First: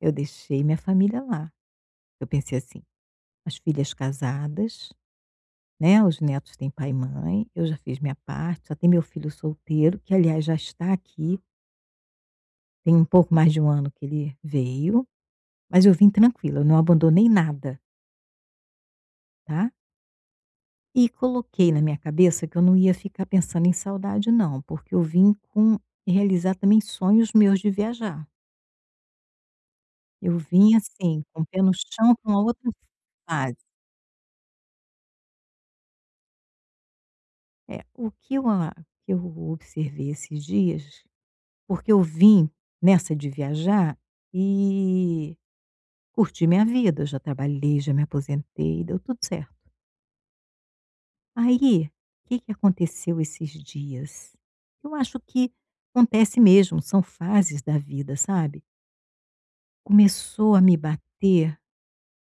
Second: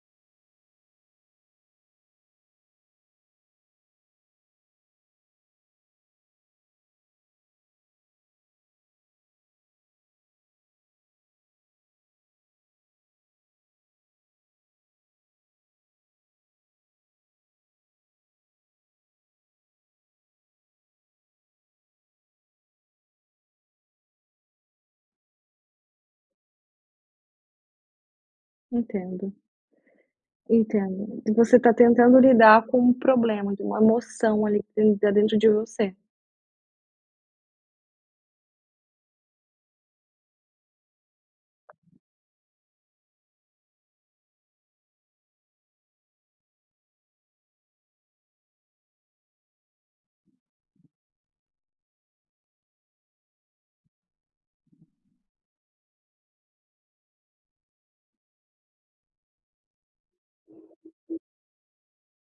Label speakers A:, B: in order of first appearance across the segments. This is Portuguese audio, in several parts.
A: Eu deixei minha família lá. Eu pensei assim: "As filhas casadas, né, os netos têm pai e mãe, eu já fiz minha parte. Só tem meu filho solteiro, que aliás já está aqui". Tem um pouco mais de 1 ano que ele veio. Mas eu vim tranquila, não abandonei nada. Tá? E coloquei na minha cabeça que eu não ia ficar pensando em saudade não, porque eu vim com realizar também sonhos meus de viajar.
B: Entendo.
A: Eu vim
B: Entendo.
A: assim, com
B: Você
A: pé no
B: está
A: chão,
B: tentando
A: pra uma
B: lidar
A: outra
B: com um problema,
A: fase.
B: de uma emoção ali, que ta dentro de você.
A: É. O que eu a que eu observei esses dias, porque eu vim nessa de viajar, e curtir minha vida. Eu já trabalhei, já me aposentei. Deu tudo certo. Aí, que que aconteceu esses dias? Eu acho que acontece mesmo, são fases da vida, sabe? Começou a me bater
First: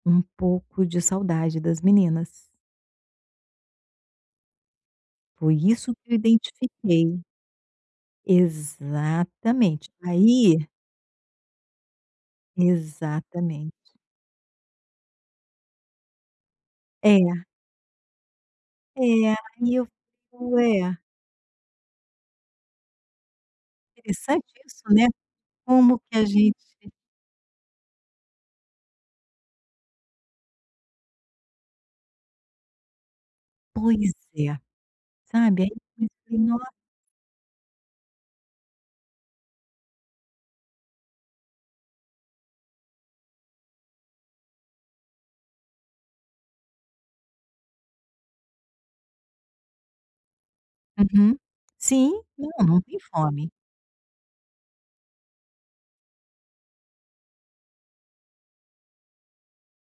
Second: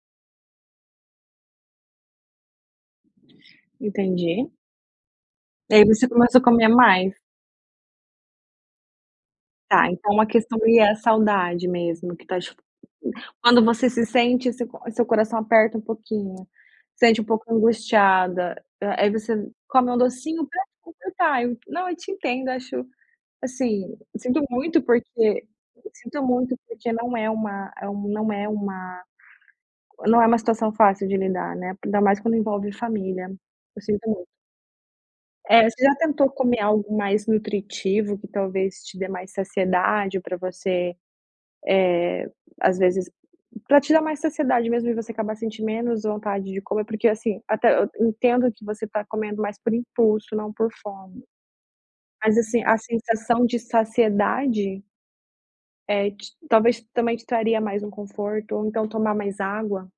A: um pouco de saudade das meninas.
B: Entendi.
A: Foi
B: E aí
A: isso
B: você
A: que eu
B: começa a comer mais.
A: identifiquei. Exatamente.
B: Está, então a questão
A: Aí
B: aí é a saudade mesmo, que está cho. [unintelligible] Quando você
A: Exatamente!
B: se sente seu cor seu coração aperta um pouquinho, sente um
A: É.
B: pouco angustiada. Aí você
A: É.
B: come um docinho pra te
A: [unintelligible]
B: completar. Eu não, eu te entendo, acho, assim, sinto
A: Interessante
B: muito
A: isso, né,
B: porque
A: como que
B: sinto
A: a
B: muito
A: gente
B: porque não é uma não é uma não é uma situação fácil de lidar, né, ainda mais quando envolve família. Eu sinto
A: Pois
B: muito.
A: é, sabe?
B: É.
A: Aí,
B: Você já
A: por isso eu
B: tentou
A: falei
B: comer
A: nossa
B: algo mais nutritivo que talvez te dê mais saciedade, pra você, eh, às vezes, pra te dar mais saciedade mesmo e você acabar sentir menos vontade de comer? Porque assim, até eu entendo que você tá comendo mais por impulso, não por fome.
A: Uhum. Sim.
B: Mas
A: Não,
B: assim, a
A: não tenho
B: sensação
A: fome.
B: de saciedade é te talvez também te traria mais um conforto, ou então tomar mais água.